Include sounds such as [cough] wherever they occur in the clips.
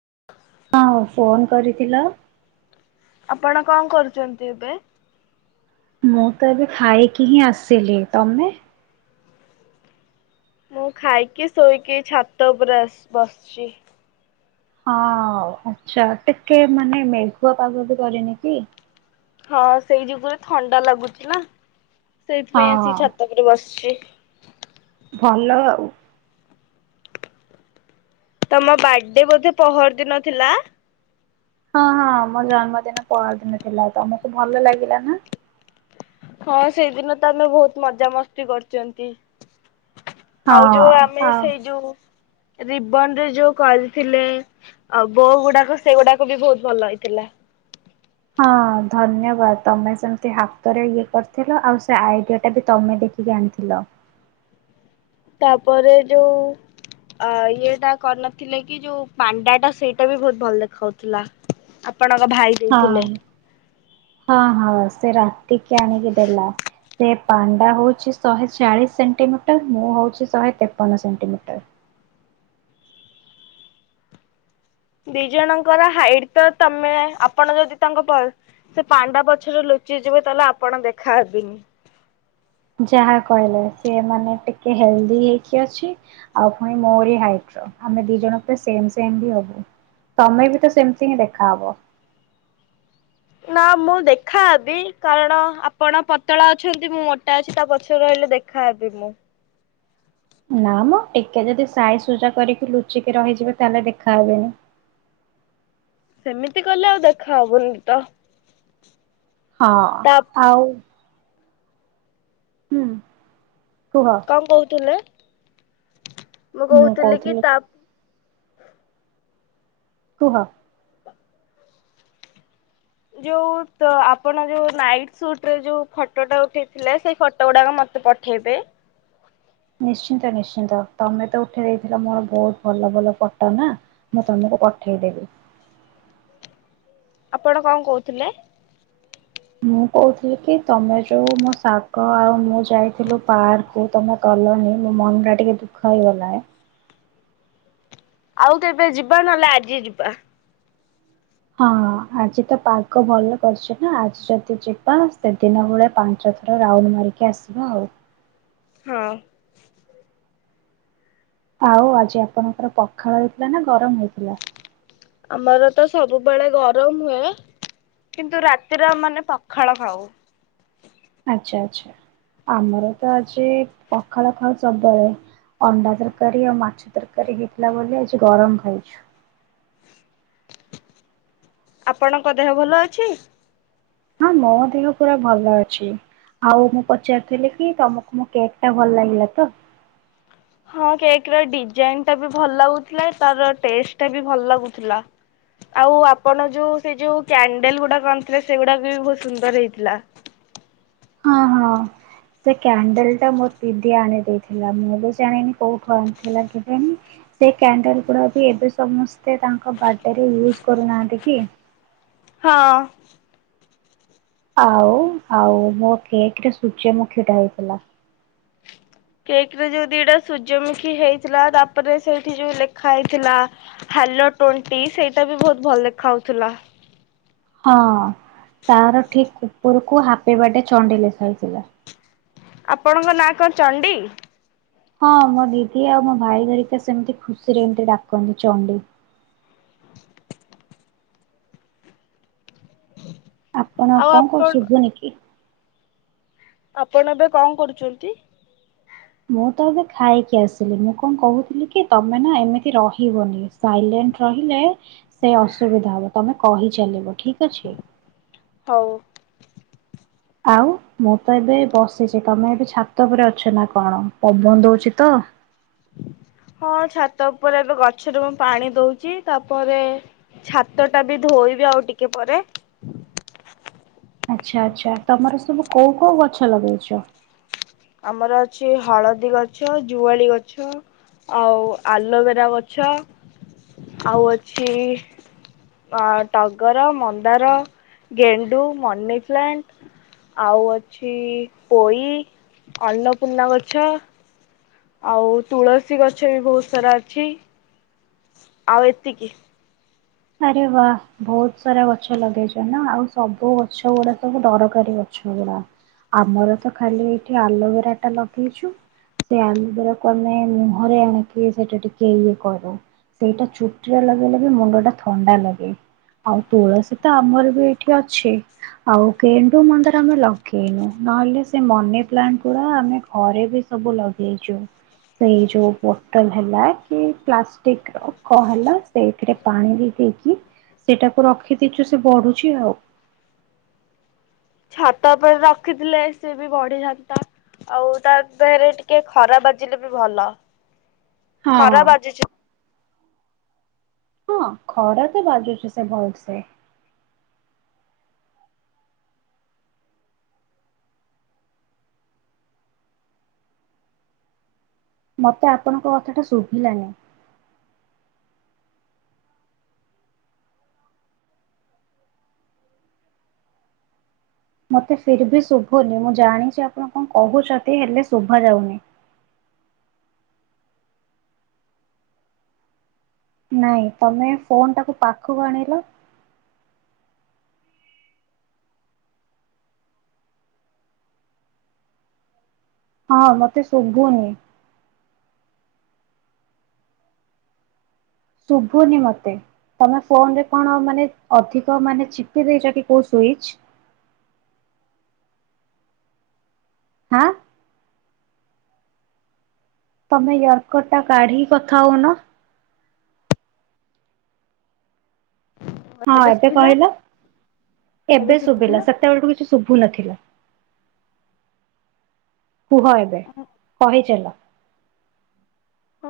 [inaudible] ହଁ ଫୋନ କରିଥିଲ? ଆପଣ କଣ କରୁଛନ୍ତି ଏବେ। ମୁଁ ତ ଏବେ ଖାଇଏ କି ହିଁ ଆସିଥିଲି ତମେ ମୁଁ ଖାଇକି ଶୋଇକି ଛାତ ଉପରେ ଆ ବସିଛି ହଁ ଆଛା ଟିକେ ମାନେ ମେଘୁଆ ପାଗ ବି କରିନି କି ହଁ ସେଇ ଯୁଗରୁ ଥଣ୍ଡା ଲାଗୁଛି ନା ସେଇଥିପାଇଁ ହଁ ଆସିକ ଛାତ ଉପରେ ବସିଛି। ଭଲ ଆଉ ତମ ବାର୍ଥଡେ ବୋଧେ ପହରଦିନଥିଲା। ହଁ ହଁ ମୋ ଜନ୍ମଦିନ ପହରଦିନ ଥିଲା ତମକୁ ଭଲ ଲାଗିଲା ନା। ହଁ ସେଇଦିନ ତ ଆମେ ବହୁତ ମଜା ମସ୍ତି କରୁଛନ୍ତି। ହଁ ଆଉ ଯୋଉ ଆମେ ହଁ। ସେଇ ଯୋଉ ରିବନ ରେ ଯୋଉ କରିଥିଲେ ବୋ ଗୁଡାକ ସେଗୁଡାକ ବି ବହୁତ ଭଲ ହେଇଥିଲା। ହଁ ଧନ୍ୟବାଦ ତମେ ସେମତି ହାତରେ ଇଏ କରିଥିଲ ଆଉ ସେ ଆଇଡିଆ ଟା ବି ତମେ ଦେଖିକି ଆଣିଥିଲ। ତାପରେ ଯୋଉ ଇଏଟା କରିନଥିଲେ କି ଯୋଉ ପାଣ୍ଡା ଟା ସେଇଟା ବି ବହୁତ ଭଲ ଦେଖାଉଥିଲା। ଆପଣଙ୍କ ଭାଇ ହଁ ଦେଇଥିଲେ। ହଁ ହଁ ସେ ରାତିକି ଆଣିକି ଦେଲା ସେ ପାଣ୍ଡା ହଉଛି ଶହେ ଚାଳିଶ ସେଣ୍ଟିମିଟର ମୁଁ ହଉଛି ଶହେ ତେପନ ସେଣ୍ଟିମିଟର। ଦି ଜଣଙ୍କର ହାଇଟ ତ ତମେ ଆପଣ ଯଦି ତାଙ୍କ ସେ ପାଣ୍ଡା ପଛରେ ଲୁଚି ଯିବେ ତାହେଲେ ଆପଣ ଦେଖାହେବେନି। ଯାହା କହିଲେ ସେ ମାନେ ଟିକେ ହେଲଦି ହେଇକି ଅଛି ଆଉ ପୁଣି ମୋରି ହାଇଟର ଆମେ ଦି ଜଣ ପୁରା ସେମ୍ ସେମ୍ ବି ହବୁ। ତମେ ବି ତ ସେମତି ହିଁ ଦେଖା ହବ। ନା ମୁଁ ଦେଖାହେବି କାରଣ ଆପଣ ପତଳା ଅଛନ୍ତି ମୁଁ ମୋଟା ଅଛି ତା ପଛ ରହିଲେ ଦେଖାହବି ମୁଁ। ନା ମ ଟିକେ ଯଦି ସାଇଜ ସୁଜା କରିକି ଲୁଚିକି ରହିଯିବେ ତାହେଲେ ଦେଖାହେବନି। ସେମିତି କଲେ ଆଉ ଦେଖା ହବନି ତ ହଁ ତା ଆଉ ହୁଁ କୁହ କଣ କହୁଥିଲେ? ମୁଁ କହୁଥିଲି କି ତାପ କୁହ। ଯୋଉ ଆପଣ ଯୋଉ ନାଇଟସୁଟରେ ଯୋଉ ଫଟୋଟା ଉଠେଇଥିଲେ ସେଇ ଫଟୋ ଗୁଡାକ ମତେ ପଠେଇବେ। ନିଶ୍ଚିନ୍ତ ନିଶ୍ଚିନ୍ତ ତମେ ତ ଉଠେଇ ଦେଇଥିଲ ମୋର ବହୁତ ଭଲ ଭଲ ଫଟୋ ନା ମୁଁ ତମକୁ ପଠେଇଦେବି। ଆପଣ କଣ କହୁଥିଲେ? ମୁଁ କହୁଥିଲି କି ତମେ ଯୋଉ ମୋ ଶାଙ୍ଗ ଆଉ ମୁଁ ଯାଇଥିଲୁ ପାର୍କକୁ ତମେ ଗଲନି ମୋ ମନ ଟା ଟିକେ ଦୁଃଖ ହେଇଗଲା। ଆଉ କେବେ ଯିବା ନହେଲେ ଆଜି ଯିବା। ହଁ ଆଜି ତ ପାଗ ଭଲ କରିଛି ନା, ଆଜି ଯଦି ଯିବା ସେଦିନ ଭଳିଆ ପାଞ୍ଚ ଥର ରାଉଣ୍ଡ ମାରିକି ଆସିବା ଆଉ। ହଁ ଆଉ ଆଜି ଆପଣଙ୍କର ପଖାଳ ହେଇଥିଲା ନା ଗରମ ହେଇଥିଲା? ଆମର ତ ସବୁବେଳେ ଗରମ ହୁଏ। କିନ୍ତୁ ରାତିରେ ଆମ ମାନେ ପଖାଳ ଖାଉ। ଆଚ୍ଛା ଆଚ୍ଛା ଆମର ତ ଆଜି ପଖାଳଖାଉ ସବୁବେଳେ ଅଣ୍ଡା ତରକାରୀ ଆଉ ମାଛ ତରକାରୀ ହେଇଥିଲା ବୋଲି ଆଜି ଗରମ ଖାଇଛୁ। ଆପଣଙ୍କ ଦେହ ଭଲ ଅଛି? ହଁ ମୋ ଦେହ ପୁରା ଭଲ ଅଛି। ଆଉ ମୁଁ ପଚାରୁିଥିଲି କି ତମକୁ ମୋ କେକ୍ ଟା ଭଲ ଲାଗିଲା ତ? ହଁ କେକ୍ ର ଡିଜାଇନ ଟା ବି ଭଲ ଲାଗୁଥିଲା। ତାର ଟେଷ୍ଟଟାବି ଭଲ ଲାଗୁଥିଲା ଆଉ ଆପଣ ଯୋଉ ସେ ଯୋଉ କ୍ୟାଣ୍ଡଲ ଗୁଡା ଆଣିଥିଲେ ସେଗୁଡା ବହୁତ ସୁନ୍ଦର ହେଇଥିଲା। ହଁ ହଁ ସେ କ୍ୟାଣ୍ଡେଲ ଟା ମୋର ଦିଦି ଆଣି ଦେଇେଇଥିଲା। ମୁଁ ବି ଜାଣିନି କୋଉଠୁ ଆଣିଥିଲା କେଜାଣି ସେ କ୍ୟାଣ୍ଡେଲ ଗୁଡା ବି ଏବେ ସମସ୍ତେ ତାଙ୍କ ବାର୍ଥଡେରେ ୟୁଜ କରୁନାହାନ୍ତି କି। ହଁ ଆଉ ଆଉ ମୋ କେକ୍ ରେ ସୂର୍ଯ୍ୟମୁଖୀଟା ହେଇଥିଲା। କେକ୍ ରେ ଯୋଉ ଦିଟା ସୂର୍ଯ୍ୟମୁଖୀ ହେଇଥିଲା ତାପରେ ସେଇଠି ଯୋଉ ଲେଖା ହେଇଥିଲା ହାଲୋ ଟୋଣ୍ଟି ସେଇଟା ବି ବହୁତ ଭଲ ଦେଖା ହଉଥିଲା। ହଁ ତାର ଠିକ ଉପରକୁ ହାପେବାଡେ ଚଣ୍ଡି ଲେଖା ହେଇଥିଲା। ଆପଣଙ୍କ ନାଁ କଣ ଚଣ୍ଡି? ହଁ ମୋ ଦିଦି ଆଉ ମୋ ଭାଇ ଘରିକା ସେମିତି ଖୁସିରେ ଏମିତି ଡାକନ୍ତି ଚଣ୍ଡି। ଆପଣ ଆଉ କଣ କ ଆପଣ ଶୁଭୁନି କି ଆପଣ ଏବେ କଣ କରୁଛନ୍ତି? ମୁଁ ତ ଏବେ ଖାଇକି ଆସିଲି। ମୁଁ କଣ କହୁଥିଲି କି ତମେ ନା ଏମିତି ରହିବନି ସାଇଲେଣ୍ଟ ରହିଲେ ସେ ଅସୁବିଧା ହବ ତମେ କହିଚାଲିବ ଠିକ ଅଛି। ହଉ। ଆଉ ମୁଁ ତ ଏବେ ବସିଛି ତମେ ଏବେ ଛାତ ଉପରେ ଅଛ ନା କଣ? ପବନ ଦଉଛି ତ ହଁ ଛାତ ଉପରେ ଏବେ ଗଛରେ ମୁଁ ପାଣି ଦଉଛି ତାପରେ ଛାତ ଟା ବି ଧୋଇବି ଆଉ ଟିକେ ପରେ। ଆଚ୍ଛା ଆଚ୍ଛା ତୋମର ସବୁ କୋଉ କୋଉ ଗଛ ଲଗେଇଚ? ଆମର ଅଛି ହଳଦୀ ଗଛ, ଜୁଆଳି ଗଛ ଆଉ ଆଲୋବେରା ଗଛ ଆଉ ଅଛି ଅ, ଟଗର, ମନ୍ଦାର, ଗେଣ୍ଡୁ, ମନିପ୍ଲାଣ୍ଟ ଆଉ ଅଛି ପୋଇ ଅନପୂର୍ଣ୍ଣା ଗଛ ଆଉ ତୁଳସୀ ଗଛ ବି ବହୁତ ସାରା ଅଛି। ଆଉ ଏତିକି। ଆରେ ବା ବହୁତ ସାରା ଗଛ ଲଗେଇଚ ନା, ଆଉ ସବୁ ଗଛ ଗୁଡା ସବୁ ଡରକାରୀ ଗଛ ଗୁଡା, ଆମର ତ ଖାଲି ଏଇଠି ଆଲୋବେରା ଟା ଲଗେଇଛୁ ସେ ଆଲୋବେରାକୁୁ ଆମେ ମୁହଁରେ ଆଣିକି ସେଟା ଟିକେ ଇଏ କରୁ, ସେଇଟା ଚୁଟିରେ ଲଗେଇଲେ ବି ମୁଣ୍ଡ ଟା ଥଣ୍ଡା ଲାଗେ ଆଉ ତୁଳସୀ ତ ଆମର ବି ଏଇଠି ଅଛି ଆଉ ଗେଣ୍ଡୁ, ମନ୍ଦାର ଆମେ ଲଗେଇନୁ, ନହେଲେ ସେ ମନି ପ୍ଲାଣ୍ଟ ଗୁଡା ଆମେ ଘରେ ବି ସବୁ ଲଗେଇଚୁ, ସେଇ ଯୋଉ ବୋଟଲ ହେଲା କି ପ୍ଲାଷ୍ଟିକ ର କ- ହେଲା ସେଇଥିରେ ପାଣି ବି ଦେଇକି ସେଟାକୁ ରଖିଦେଇଚୁ ସେ ବଢୁଛି ଆଉ। ଛାତ ଉପରେ ରଖିଥିଲେ ସେ ବି ବଢିଥାନ୍ତା, ଆଉ ତା ଦେହରେ ଟିକେ ଖରା ବାଜିଲେ ବି ଭଲ। ହଁ ଖରା ବାଜିଚି ହଁ ଖରା ତ ବାଜୁଚି ସେ ଭଲସେ। ମୋତେ ଆପଣଙ୍କ କଥାଟା ଶୁଭିଲାନି। ମୋତେ ଫେର ବି ଶୁଭୁନି ମୁଁ ଜାଣିଚି ଆପଣ କଣ କହୁଚନ୍ତି ହେଲେ ଶୁଭା ଯାଉନି। ନାଇଁ ତମେ ଫୋନ୍ ଟାକୁ ପାଖକୁ ଆଣିଲ। ହଁ ମୋତେ ଶୁଭୁନି। ଶୁଭୁନି ମୋତେ, ତୋମେ ଫୋନ୍ ରେ କଣ ମାନେ ଅଧିକ ମାନେ ଚିପି ଦେଇଚ କି କୋଉ ସୁଇଚ୍? ହାଁ। ତୋମେ ୟର୍କଟ ଟା କାଢିକି କଥା ହଉନ। ହଁ ଏବେ କହିଲ, ଏବେ ଶୁଭିଲା, ସେତେବେଳଠୁ କିଛି ଶୁଭୁ ନଥିଲା। କୁହ ଏବେ, କହି ଚାଲ।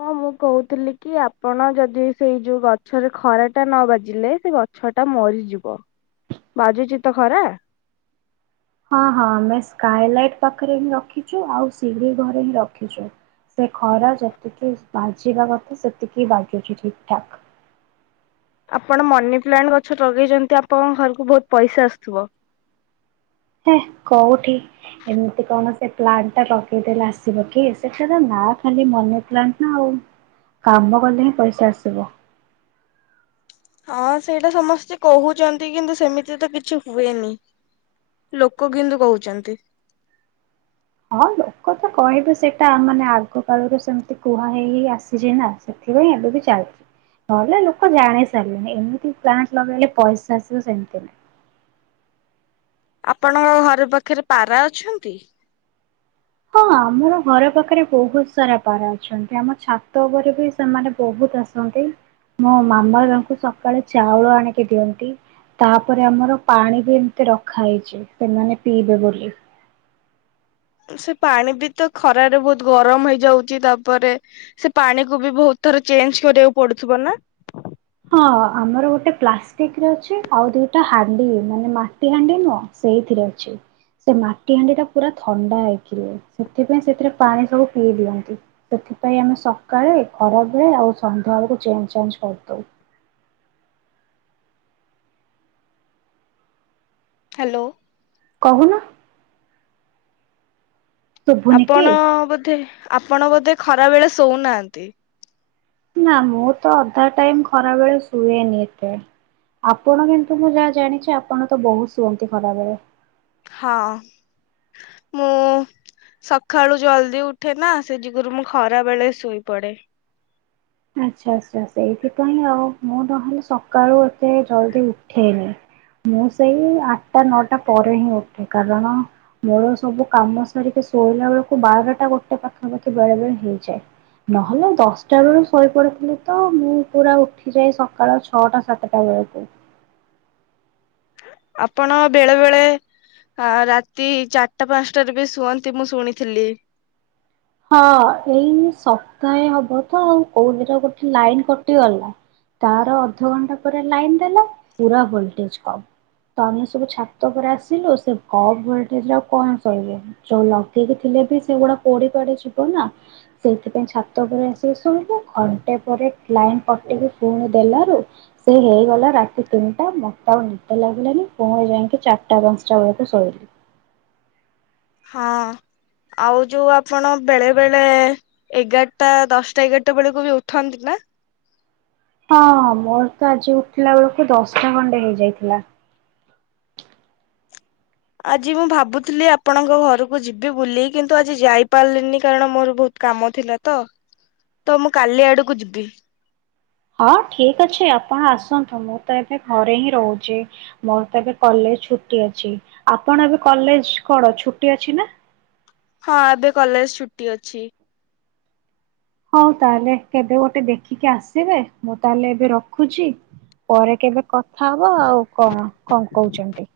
ହଁ ମୁଁ କହୁଥିଲି କି ଆପଣ ଯଦି ସେଇ ଯୋଉ ଗଛରେ ଖରାଟା ନ ବାଜିଲେ ସେ ଗଛ ଟା ମରିଯିବ, ବାଜୁଚି ତ ଖରା? ହଁ ହଁ ଆମେ ସ୍କାଇଲାଇଟ ପାଖରେ ହିଁ ରଖିଚୁ, ଆଉ ସିଡି ଘରେ ହିଁ ରଖିଛୁ, ସେ ଖରା ଯେତିକି ବାଜିବା କଥା ସେତିକି ବାଜୁଚି ଠିକ ଠାକ୍। ଆପଣ ମନି ପ୍ଲାଣ୍ଟ ଗଛ ଲଗେଇଚନ୍ତି ଆପଣଙ୍କ ଘରକୁ ବହୁତ ପଇସା ଆସୁଥୁବ। ହେ କୋଉଠି ଏମିତି କଣ ସେ ପ୍ଲାଣ୍ଟ ଟା ଲଗେଇଦଲେ ଆସିବ କି ସେଠାର ନାଁ ଖାଲି ମନି ପ୍ଲାଣ୍ଟ ନା ଆଉ, କାମ କଲେ ହିଁ ପଇସା ଆସିବ। ହଁ ସେଇଟା ସମସ୍ତେ କହୁଚନ୍ତି, କିନ୍ତୁ ସେମିତି ତ କିଛି ହୁଏନି, ଲୋକ କିନ୍ତୁ କହୁଚନ୍ତି। ହଁ ଲୋକ ତ କହିବେ ସେଟା ମାନେ ଆଗ କାଳରୁ ସେମିତି କୁହା ହେଇ ଆସିଛି, ନା ସେଥିପାଇଁ ଏବେ ବି ଚାଲିଚି ନହେଲେ ଲୋକ ଜାଣି ସାରିଲେଣିି ଏମିତି ପ୍ଲାଣ୍ଟସ୍ ଲଗେଇଲେ ପଇସା ଆସିବ ସେମିତି ନାହିଁ। ଆପଣଙ୍କ ଘର ପାଖରେ ପାରା ଅଛନ୍ତି? ହଁ ଆମର ଘର ପାଖରେ ବହୁତ ସାରା ପାରା ଅଛନ୍ତି, ଆମ ଛାତ ଉପରେ ବି ସେମାନେ ବହୁତ ଆସନ୍ତି, ମୋ ମାମା ବାଙ୍କୁ ସକାଳେ ଚାଉଳ ଆଣିକି ଦିଅନ୍ତି, ତାପରେ ଆମର ପାଣି ବି ଏମିତି ରଖା ହେଇଛି ସେମାନେ ପିଇବେ ବୋଲି। ସେ ପାଣି ବି ତ ଖରାରେ ବହୁତ ଗରମ ହେଇଯାଉଚି, ତାପରେ ସେ ପାଣି କୁ ବି ବହୁତ ଥର ଚେଞ୍ଜ୍ କରିବାକୁ ପଡୁଥୁବ ନା? ହଁ ଆମର ଗୋଟେ ପ୍ଲାଷ୍ଟିକ ରେ ଅଛି, ଆଉ ଦିଟା ହାଣ୍ଡି ମାନେ ମାଟି ହାଣ୍ଡି ନୁହଁ ସେଇଥିରେ ଅଛି, ସେ ମାଟି ହାଣ୍ଡି ଟା ପୁରା ଥଣ୍ଡା ହେଇକି ରୁହେ, ସେଥିପାଇଁ ସେଥିରେ ପାଣି ସବୁ ପିଇ ଦିଅନ୍ତି, ସେଥିପାଇଁ ଆମେ ସକାଳେ ଖରାବେଳେ ଆଉ ସନ୍ଧ୍ୟାବେଳକୁ ଚେଞ୍ଜ୍ ଚାଞ୍ଜ୍ କରିଦଉ। ହ୍ୟାଲୋ। କହୁନ। ଶୁଭୁନି କି? ଆପଣ ବୋଧେ ଆପଣ ବୋଧେ ଖରା ବେଳେ ଶୋଉନାହାଁନ୍ତି? ନା ମୁଁ ତ ଅଧା ଟାଇମ୍ ଖରା ବେଳେ ଶୁଏନି ଏତେ, ଆପଣ କିନ୍ତୁ ମୁଁ ଯାହା ଜାଣିଚି ଆପଣ ତ ବହୁତ ଶୁଅନ୍ତି ଖରାବେଳେ। ହଁ ମୁଁ ସଖାଳୁ ଜଲଦି ଉଠେ ନା, ସେଇ ଯୁଗୁରୁ ମୁଁ ଖରା ବେଳେ ଶୁଇପଡେ। ଆଚ୍ଛା ଆଚ୍ଛା ସେଇଥିପାଇଁ ଆଉ ମୁଁ ନହେଲେ ସକାଳୁ ଏତେ ଜଲଦି ଉଠେନି, ମୁଁ ସେଇ ଆଟା ନଅଟା ପରେ ହିଁ ଉଠେ କାରଣ ମୋର ସବୁ କାମ ସାରିକି ଶୋଇଲା ବେଳକୁ ବାରଟା ଗୋଟେ ପାଖାପାଖି ବେଳେ ବେଳେ ହେଇଯାଏ, ନହେଲେ ଦଶଟା ବେଳୁ ଶୋଇ ପଡୁଥିଲି ତ ମୁଁ ପୁରା ଉଠିଯାଏ ସକାଳ ଛଅଟା ସାତଟା ବେଳକୁ। ଆପଣ ବେଳେ ବେଳେ ଆ, ରାତି ଚାରଟା ପାନ୍ସଟାରେ ବି ଶୁଅନ୍ତି ମୁଁ ଶୁଣିଥିଲି। ହଁ ଏଇ ସପ୍ତାହେ ହବ ତ ଆଉ କୋଉଦିନ ଗୋଟେ ଲାଇନ୍ କଟିଗଲା, ତାର ଅଧଘଣ୍ଟା ପରେ ଲାଇନ୍ ଦେଲା ପୁରା ଭୋଲଟେଜ୍ କମ୍, ତ ଆମେ ସବୁ ଛାତ ଉପରେ ଆସିଲୁ ସେ କମ୍ ଭୋଲଟେଜ୍ ରେ ଆଉ କଣ ଶୋଇବୁ ଯୋଉ ଲଗେଇକି ଥିଲେ ବି ସେଗୁଡା ପୋଡି ପୋଡି ଯିବ ନା ସେଇଥିପାଇଁ ଛାତ ଉପ ଆସିକି ଶୋଇିଲୁ, ଘଣ୍ଟେ ପରେ ଲାଇନ୍ କଟକି ପୁଣି ଦେଲାରୁ ସେ ହେଇଗଲା ରାତି ତିନିଟା ମୋତେ ଆଉ ନିଦ ଲାଗିଲାନି, ପୁଣି ଯାଇକି ଚାଟା ପାନ୍ସଟା ବେଳକୁ ଶୋଇଲିି। ହଁ ଆଉ ଯୋଉ ଆପଣ ବେଳେ ବେଳେ ଏଗାରଟା ଦଶଟା ଏଗାରଟା ବେଳକୁ ବି ଉଠନ୍ତି ନା? ହଁ ମୋର ତ ଆଜି ଉଠିଲା ବେଳକୁ ଦଶଟା ଖଣ୍ଡେ ହେଇଯାଇଥିଲା। ଆଜି ମୁଁ ଭାବୁଥିଲି ଆପଣଙ୍କ ଘରକୁ ଯିବି ବୁଲି, କିନ୍ତୁ ଆଜି ଯାଇପାରିଲିନି କାରଣ ମୋର ବହୁତ କାମ ଥିଲା ତ, ତ ମୁଁ କାଲି ଆଡକୁ ଯିବି। ହଁ ଠିକ ଅଛି ଆପଣ ଆସନ୍ତୁ ମୁଁ ତ ଏବେ ଘରେ ହିଁ ରହୁଛି ମୋର ତ ଏବେ କଲେଜ ଛୁଟି ଅଛି ଆପଣ ଏବେ କଲେଜ କଣ ଛୁଟି ଅଛି ନା? ହଁ ଏବେ କଲେଜ ଛୁଟି ଅଛି। ହଉ ତାହେଲେ କେବେ ଗୋଟେ ଦେଖିକି ଆସିବେ ମୁଁ ତାହେଲେ ଏବେ ରଖୁଛି ପରେ କେବେ କଥା ହବ ଆଉ କଣ କଣ କହୁଛନ୍ତି?